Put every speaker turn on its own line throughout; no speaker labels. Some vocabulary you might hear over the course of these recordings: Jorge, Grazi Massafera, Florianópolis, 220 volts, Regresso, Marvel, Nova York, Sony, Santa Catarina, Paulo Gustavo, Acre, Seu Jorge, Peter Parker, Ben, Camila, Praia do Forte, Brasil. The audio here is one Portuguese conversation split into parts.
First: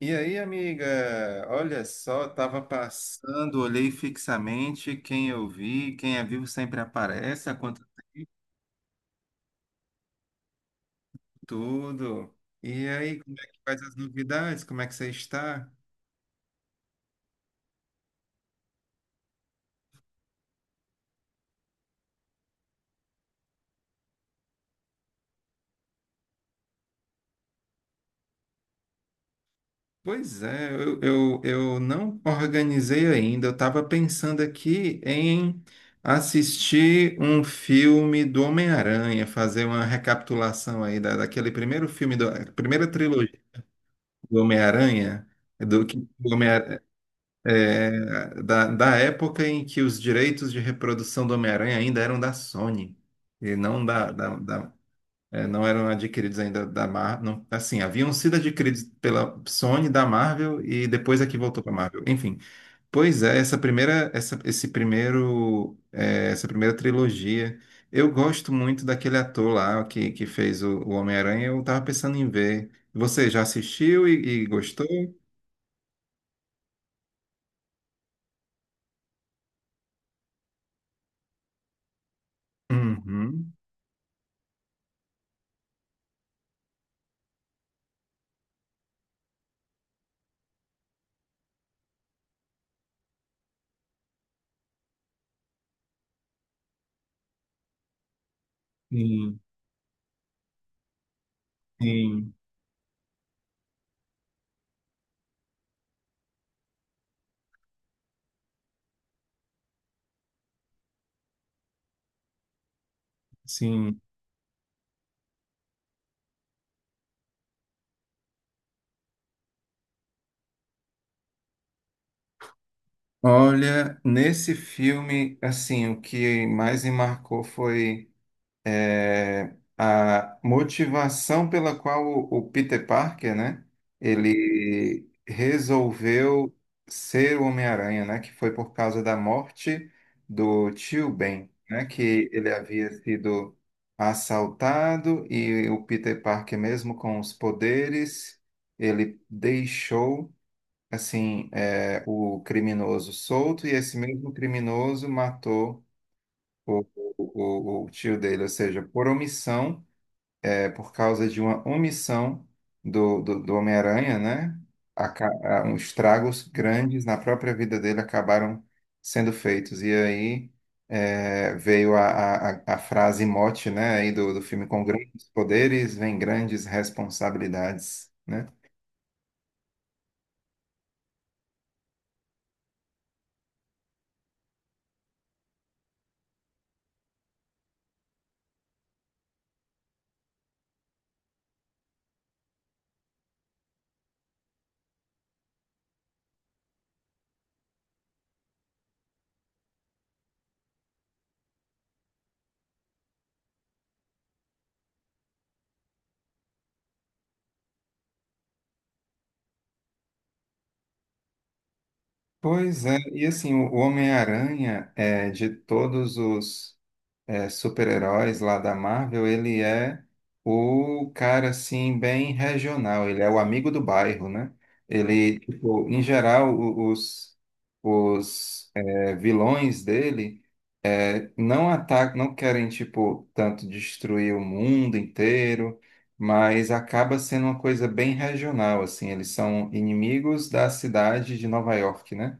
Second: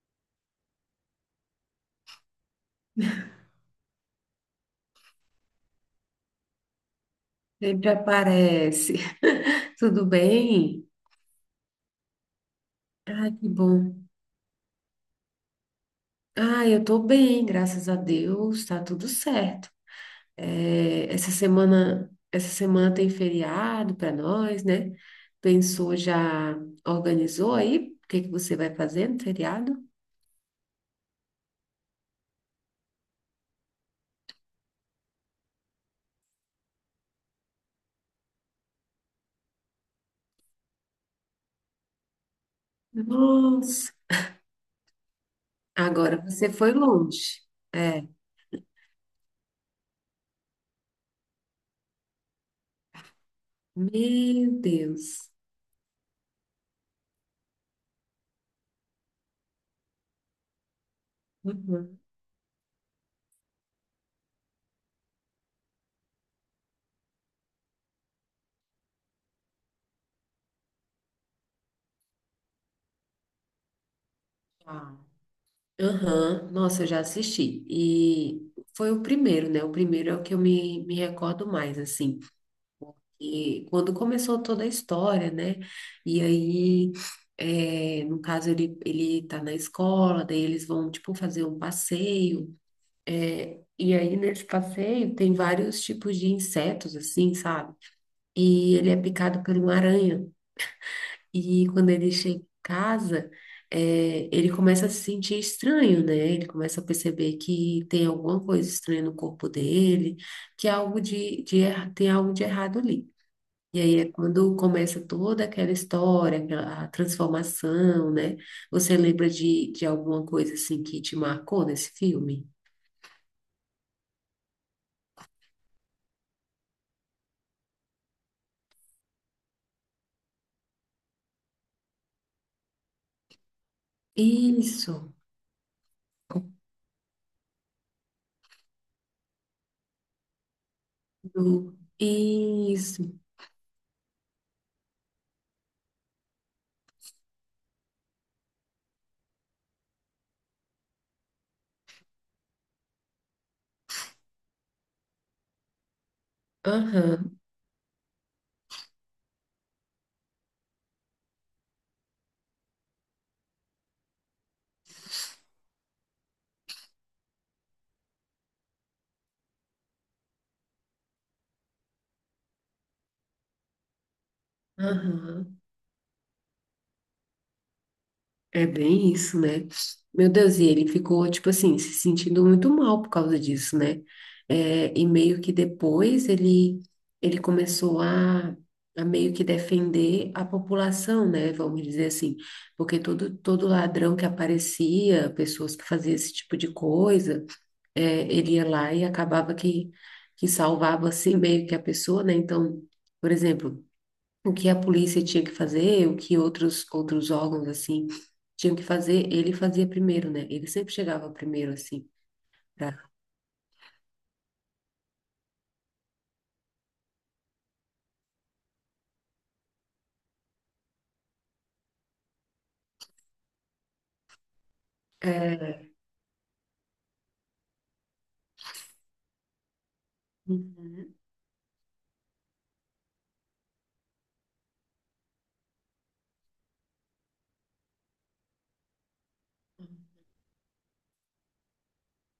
E aí, amiga? Olha só, tava passando, olhei fixamente quem eu vi, quem é vivo sempre aparece, acontece
Sempre aparece. Tudo bem?
tudo. E aí,
Ai,
como é
que
que faz as
bom.
novidades? Como é que você está?
Ah, eu tô bem, graças a Deus, tá tudo certo. É, essa semana tem feriado para nós, né? Pensou, já organizou aí? O que que você vai fazer no feriado?
Pois é, eu não organizei ainda. Eu estava pensando aqui em assistir um filme do Homem-Aranha, fazer uma recapitulação aí daquele primeiro filme, da primeira trilogia
Nossa,
do Homem-Aranha, do que
agora
o
você foi
Homem-Aranha
longe. É,
é, da época em que os direitos de reprodução do Homem-Aranha ainda eram da Sony e não
meu Deus.
não eram adquiridos ainda da Marvel. Assim, haviam sido adquiridos pela Sony, da Marvel e depois é que voltou para
Uhum.
Marvel. Enfim, pois é, essa primeira, essa, esse primeiro, é, essa primeira trilogia. Eu gosto muito daquele ator lá que fez o Homem-Aranha. Eu tava pensando em ver. Você já assistiu e gostou?
Uau. Aham, nossa, eu já assisti. E foi o primeiro, né? O primeiro é o que eu me recordo mais, assim.
Uhum.
E quando começou toda a história, né? E aí, no caso, ele tá na escola, daí eles vão, tipo, fazer um passeio. E aí, nesse passeio, tem vários tipos de insetos, assim, sabe? E ele é
Sim,
picado por uma aranha. E quando ele
sim.
chega em casa, ele começa a se sentir estranho, né? Ele começa a perceber que tem alguma coisa estranha no corpo dele, que há algo tem algo de errado ali. E aí
Sim.
é quando começa toda aquela história, a transformação, né? Você lembra de alguma coisa assim que te marcou nesse filme?
Olha, nesse filme, assim, o que mais me marcou foi a motivação pela qual o Peter Parker, né, ele
Isso.
resolveu ser o Homem-Aranha, né, que foi por causa da morte do tio Ben, né, que ele havia
Isso.
sido assaltado e o Peter Parker, mesmo com os poderes, ele deixou assim, é, o criminoso solto e esse mesmo criminoso matou o,
Aham,
o tio dele, ou seja, por omissão, é, por causa de uma omissão do Homem-Aranha, né? Uns estragos grandes na própria vida dele acabaram sendo feitos. E aí é, veio a frase mote, né, aí do filme, com grandes
aham.
poderes vem grandes responsabilidades, né?
É bem isso, né? Meu Deus, e ele ficou, tipo assim, se sentindo muito mal por causa disso, né? É, e meio que depois ele começou a meio que defender a população, né? Vamos dizer assim, porque todo ladrão que aparecia, pessoas que faziam esse tipo de coisa, ele ia lá e acabava que salvava, assim, meio que a pessoa, né? Então, por exemplo, o que a polícia tinha que fazer, o que outros outros órgãos assim tinham que fazer, ele fazia primeiro, né? Ele sempre chegava primeiro assim.
Pois
pra-
é, e assim, o Homem-Aranha, é, de todos os super-heróis lá da Marvel, ele é o cara, assim, bem regional, ele é o amigo do bairro, né? Ele, tipo,
É.
em geral, os, vilões dele
Uhum.
não atacam, não querem, tipo, tanto destruir o mundo inteiro, mas acaba sendo uma coisa bem regional, assim, eles são inimigos da cidade de Nova York, né?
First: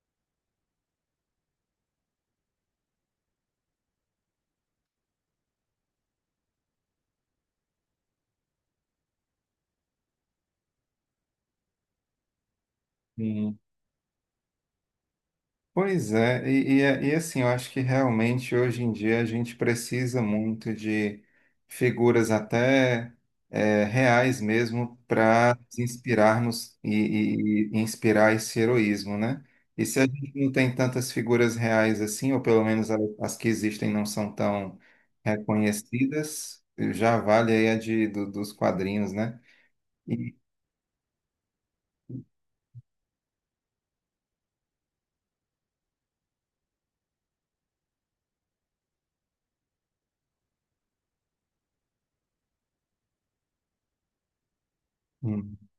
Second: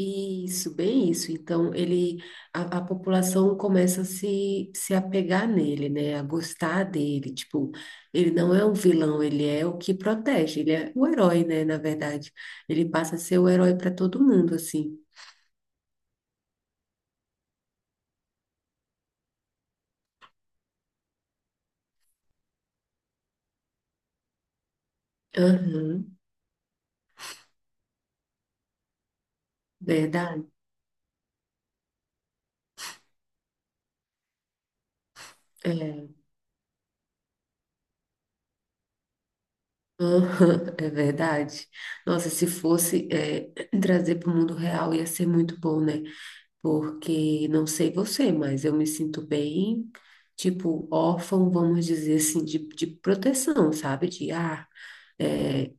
Isso, bem isso. Então a população começa a se apegar nele, né? A gostar dele, tipo, ele não é um vilão, ele é o que protege, ele é o herói, né, na verdade. Ele passa a ser o
Sim.
herói para todo mundo assim.
Pois é, e assim, eu acho que realmente hoje em dia a gente precisa muito de figuras até reais mesmo para
Aham.
inspirarmos e inspirar esse heroísmo, né? E se a gente
Verdade.
não tem tantas figuras reais assim, ou pelo menos as que existem não são tão
É.
reconhecidas, já vale aí a dos quadrinhos, né? E-
Aham, é verdade. Nossa, se fosse trazer para o mundo real ia ser muito bom, né? Porque não sei você, mas eu me sinto bem, tipo, órfão, vamos dizer assim, de proteção, sabe? De
Hum.
eh,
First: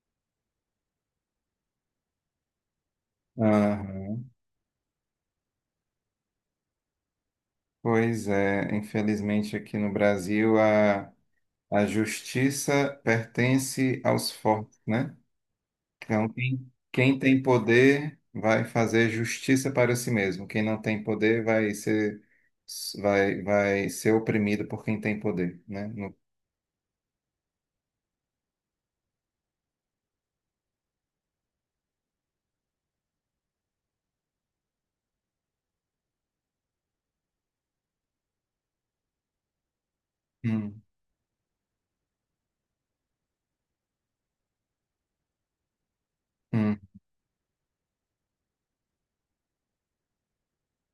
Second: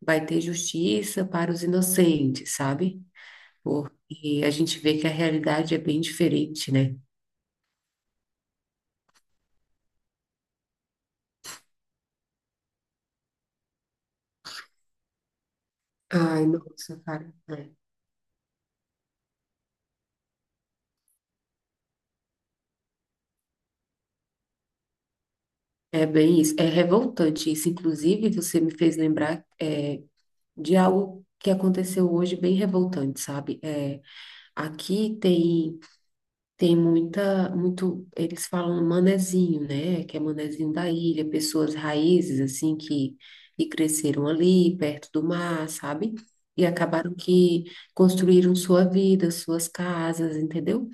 vai ter justiça para os inocentes, sabe?
Aham.
Porque a gente vê que a realidade é bem diferente, né?
Pois é, infelizmente aqui no Brasil a justiça pertence aos fortes, né? Então,
Ai, nossa,
quem
cara.
tem poder vai fazer justiça para si mesmo. Quem não tem poder vai ser, vai ser oprimido por quem tem poder, né?
É, é
No-
bem isso. É revoltante isso. Inclusive, você me fez lembrar. De algo que aconteceu hoje bem revoltante, sabe? É, aqui tem muita muito eles falam manezinho, né? Que é manezinho
Hum,
da ilha, pessoas raízes assim que cresceram ali perto do mar, sabe? E
hum,
acabaram que construíram sua vida, suas casas, entendeu?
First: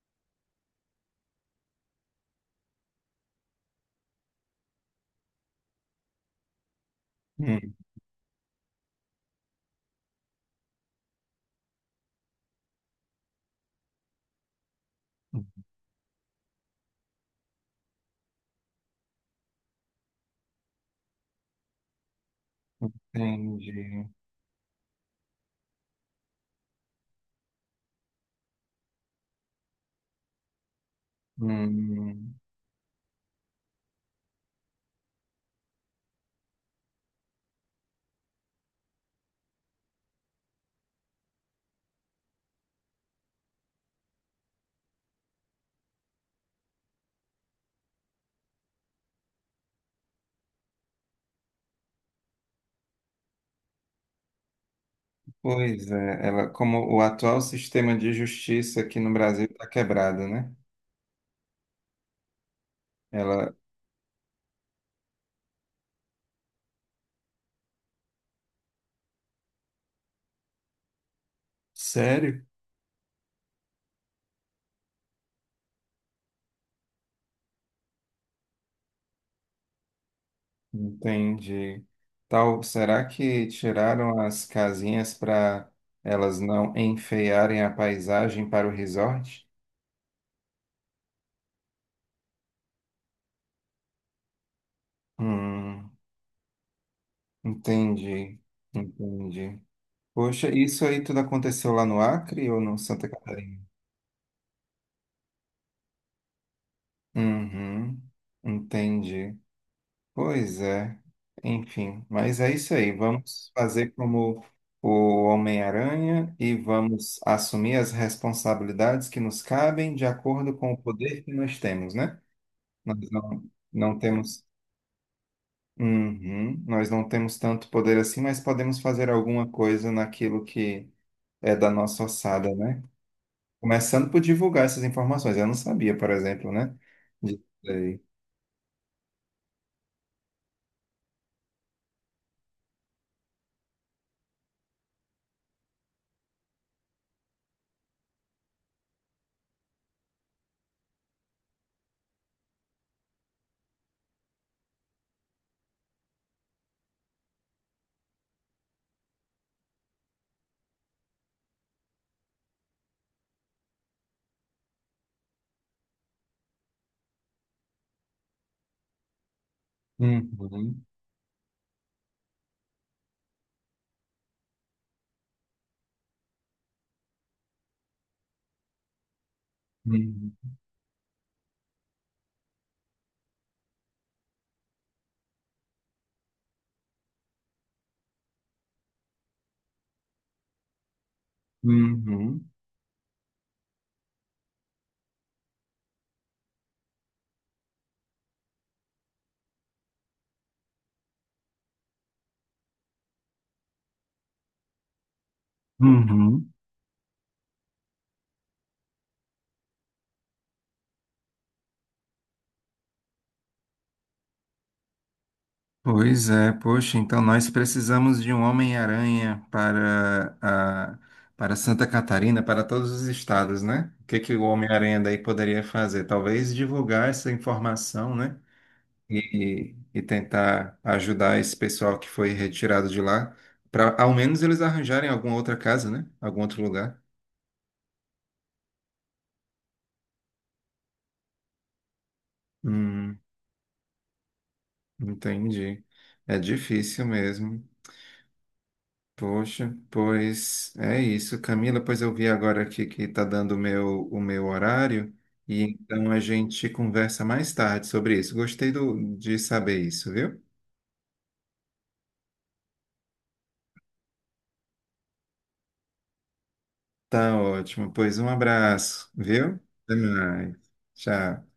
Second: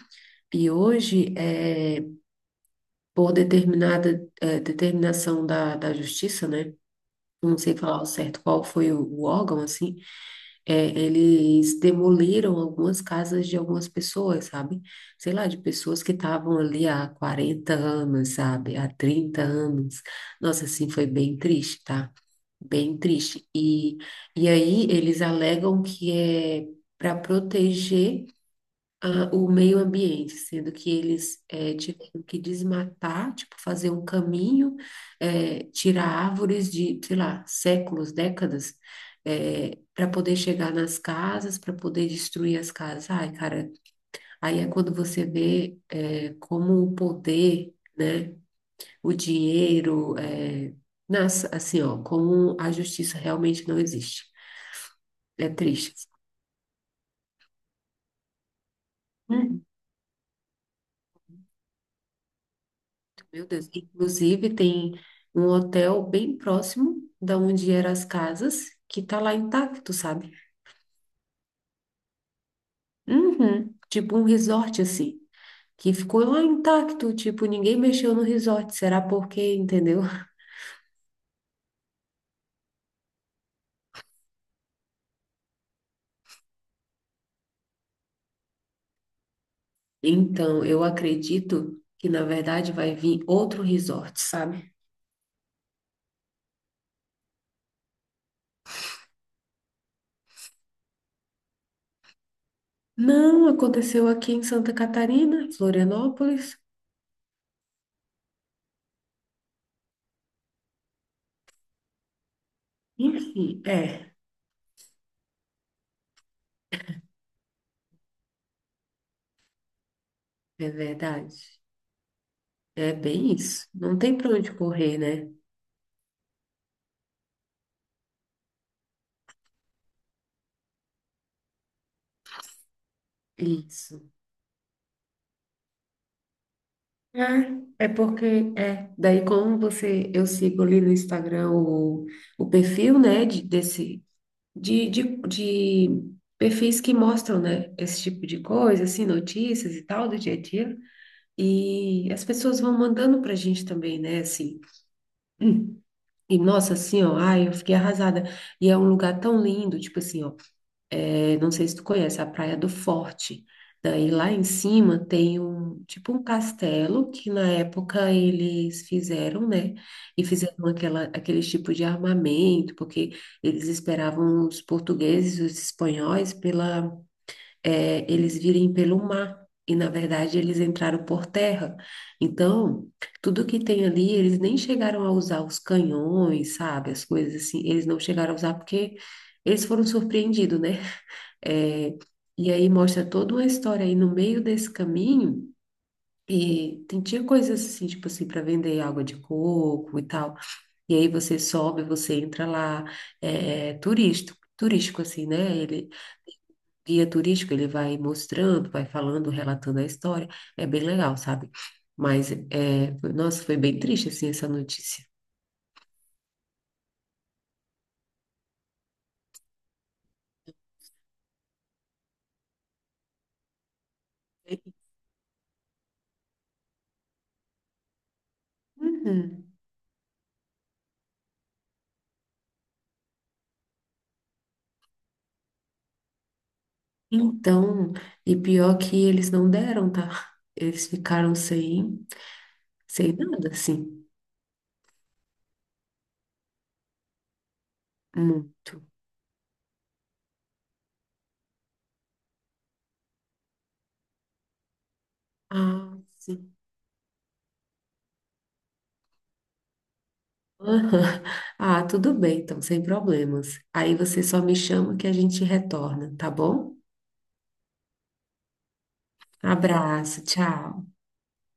E hoje, é, por determinada determinação da justiça, né? Não
hum.
sei falar ao certo qual foi o órgão, assim, é, eles demoliram algumas casas de algumas pessoas, sabe? Sei lá, de pessoas que estavam ali há 40 anos, sabe? Há 30 anos. Nossa, assim, foi bem triste, tá? Bem triste.
Entendi.
E aí eles alegam que é para proteger o meio ambiente, sendo que eles tiveram
Hum.
que desmatar, tipo, fazer um caminho, tirar árvores de, sei lá, séculos, décadas, para poder chegar nas casas, para poder destruir as casas. Ai, cara, aí é quando você vê como o poder, né, o dinheiro, nas, assim, ó, como a justiça realmente não existe. É
Pois
triste.
é, ela, como o atual sistema de justiça aqui no Brasil está quebrado, né?
Meu
Ela,
Deus. Inclusive, tem um hotel bem próximo da onde eram as casas, que tá lá intacto, sabe?
sério?
Uhum. Tipo um resort, assim, que ficou lá intacto, tipo, ninguém mexeu no resort. Será por quê, entendeu?
Entendi. Tal, será que tiraram as casinhas para elas não enfeiarem a paisagem para o resort?
Então, eu acredito que, na verdade, vai vir outro resort, sabe?
Hum, entendi, entendi. Poxa, isso aí tudo aconteceu lá no Acre ou no Santa
Não,
Catarina?
aconteceu aqui em Santa Catarina, Florianópolis.
Uhum, entendi. Pois é, enfim, mas é isso aí. Vamos
Enfim,
fazer como o Homem-Aranha e vamos assumir as responsabilidades que nos cabem de acordo
é
com o poder que
verdade.
nós temos, né?
É
Nós
bem
não,
isso. Não
não
tem pra
temos,
onde correr, né?
Uhum, nós não temos tanto poder assim, mas podemos fazer alguma coisa naquilo que é da nossa ossada, né? Começando
Isso.
por divulgar essas informações. Eu não sabia, por exemplo, né? Disso
É,
aí.
daí como você, eu sigo ali no Instagram o perfil, né, de, desse, de perfis que mostram, né, esse tipo de coisa, assim, notícias e tal, do dia a dia, e as pessoas vão mandando pra gente também, né, assim, e nossa, assim, ó, ai, eu fiquei arrasada, e é um lugar tão lindo, tipo assim, ó, eu não sei se tu conhece a Praia do Forte. Daí lá em cima tem um tipo um castelo que na época eles fizeram, né? E fizeram
Uhum,
aquela, aquele tipo de armamento, porque eles esperavam os portugueses e os espanhóis pela, eles virem pelo mar. E na verdade
uhum,
eles entraram por terra. Então, tudo que tem ali, eles nem chegaram a usar os canhões, sabe? As coisas assim, eles não chegaram a usar porque eles foram surpreendidos, né? É,
uhum,
e aí mostra toda uma história aí no meio desse caminho. E tem, tinha coisas assim, tipo assim, para vender água de coco e tal. E aí você sobe, você entra lá, é, é turístico, turístico assim, né? Ele,
uhum.
guia turístico, ele vai mostrando, vai falando, relatando a história. É bem legal, sabe? Mas, nossa, foi bem triste, assim, essa notícia.
Pois é, poxa, então nós precisamos de um Homem-Aranha para para Santa Catarina, para todos os estados, né? O que que o Homem-Aranha daí poderia fazer? Talvez divulgar essa informação, né?
Uhum.
E tentar ajudar esse pessoal que foi retirado de lá, para ao menos eles arranjarem alguma outra casa, né? Algum outro lugar.
Então, e pior que eles não deram, tá? Eles ficaram sem, sem
Hum,
nada, assim.
entendi. É difícil mesmo.
Muito.
Poxa, pois é isso, Camila. Pois eu vi agora aqui que está dando o meu horário, e
Ah,
então a
sim.
gente conversa mais tarde sobre isso. Gostei de saber isso, viu?
Aham. Ah, tudo bem, então, sem problemas. Aí você só me chama que a gente retorna, tá bom?
Tá ótimo. Pois um abraço, viu? Até
Abraço,
mais.
tchau.
Tchau.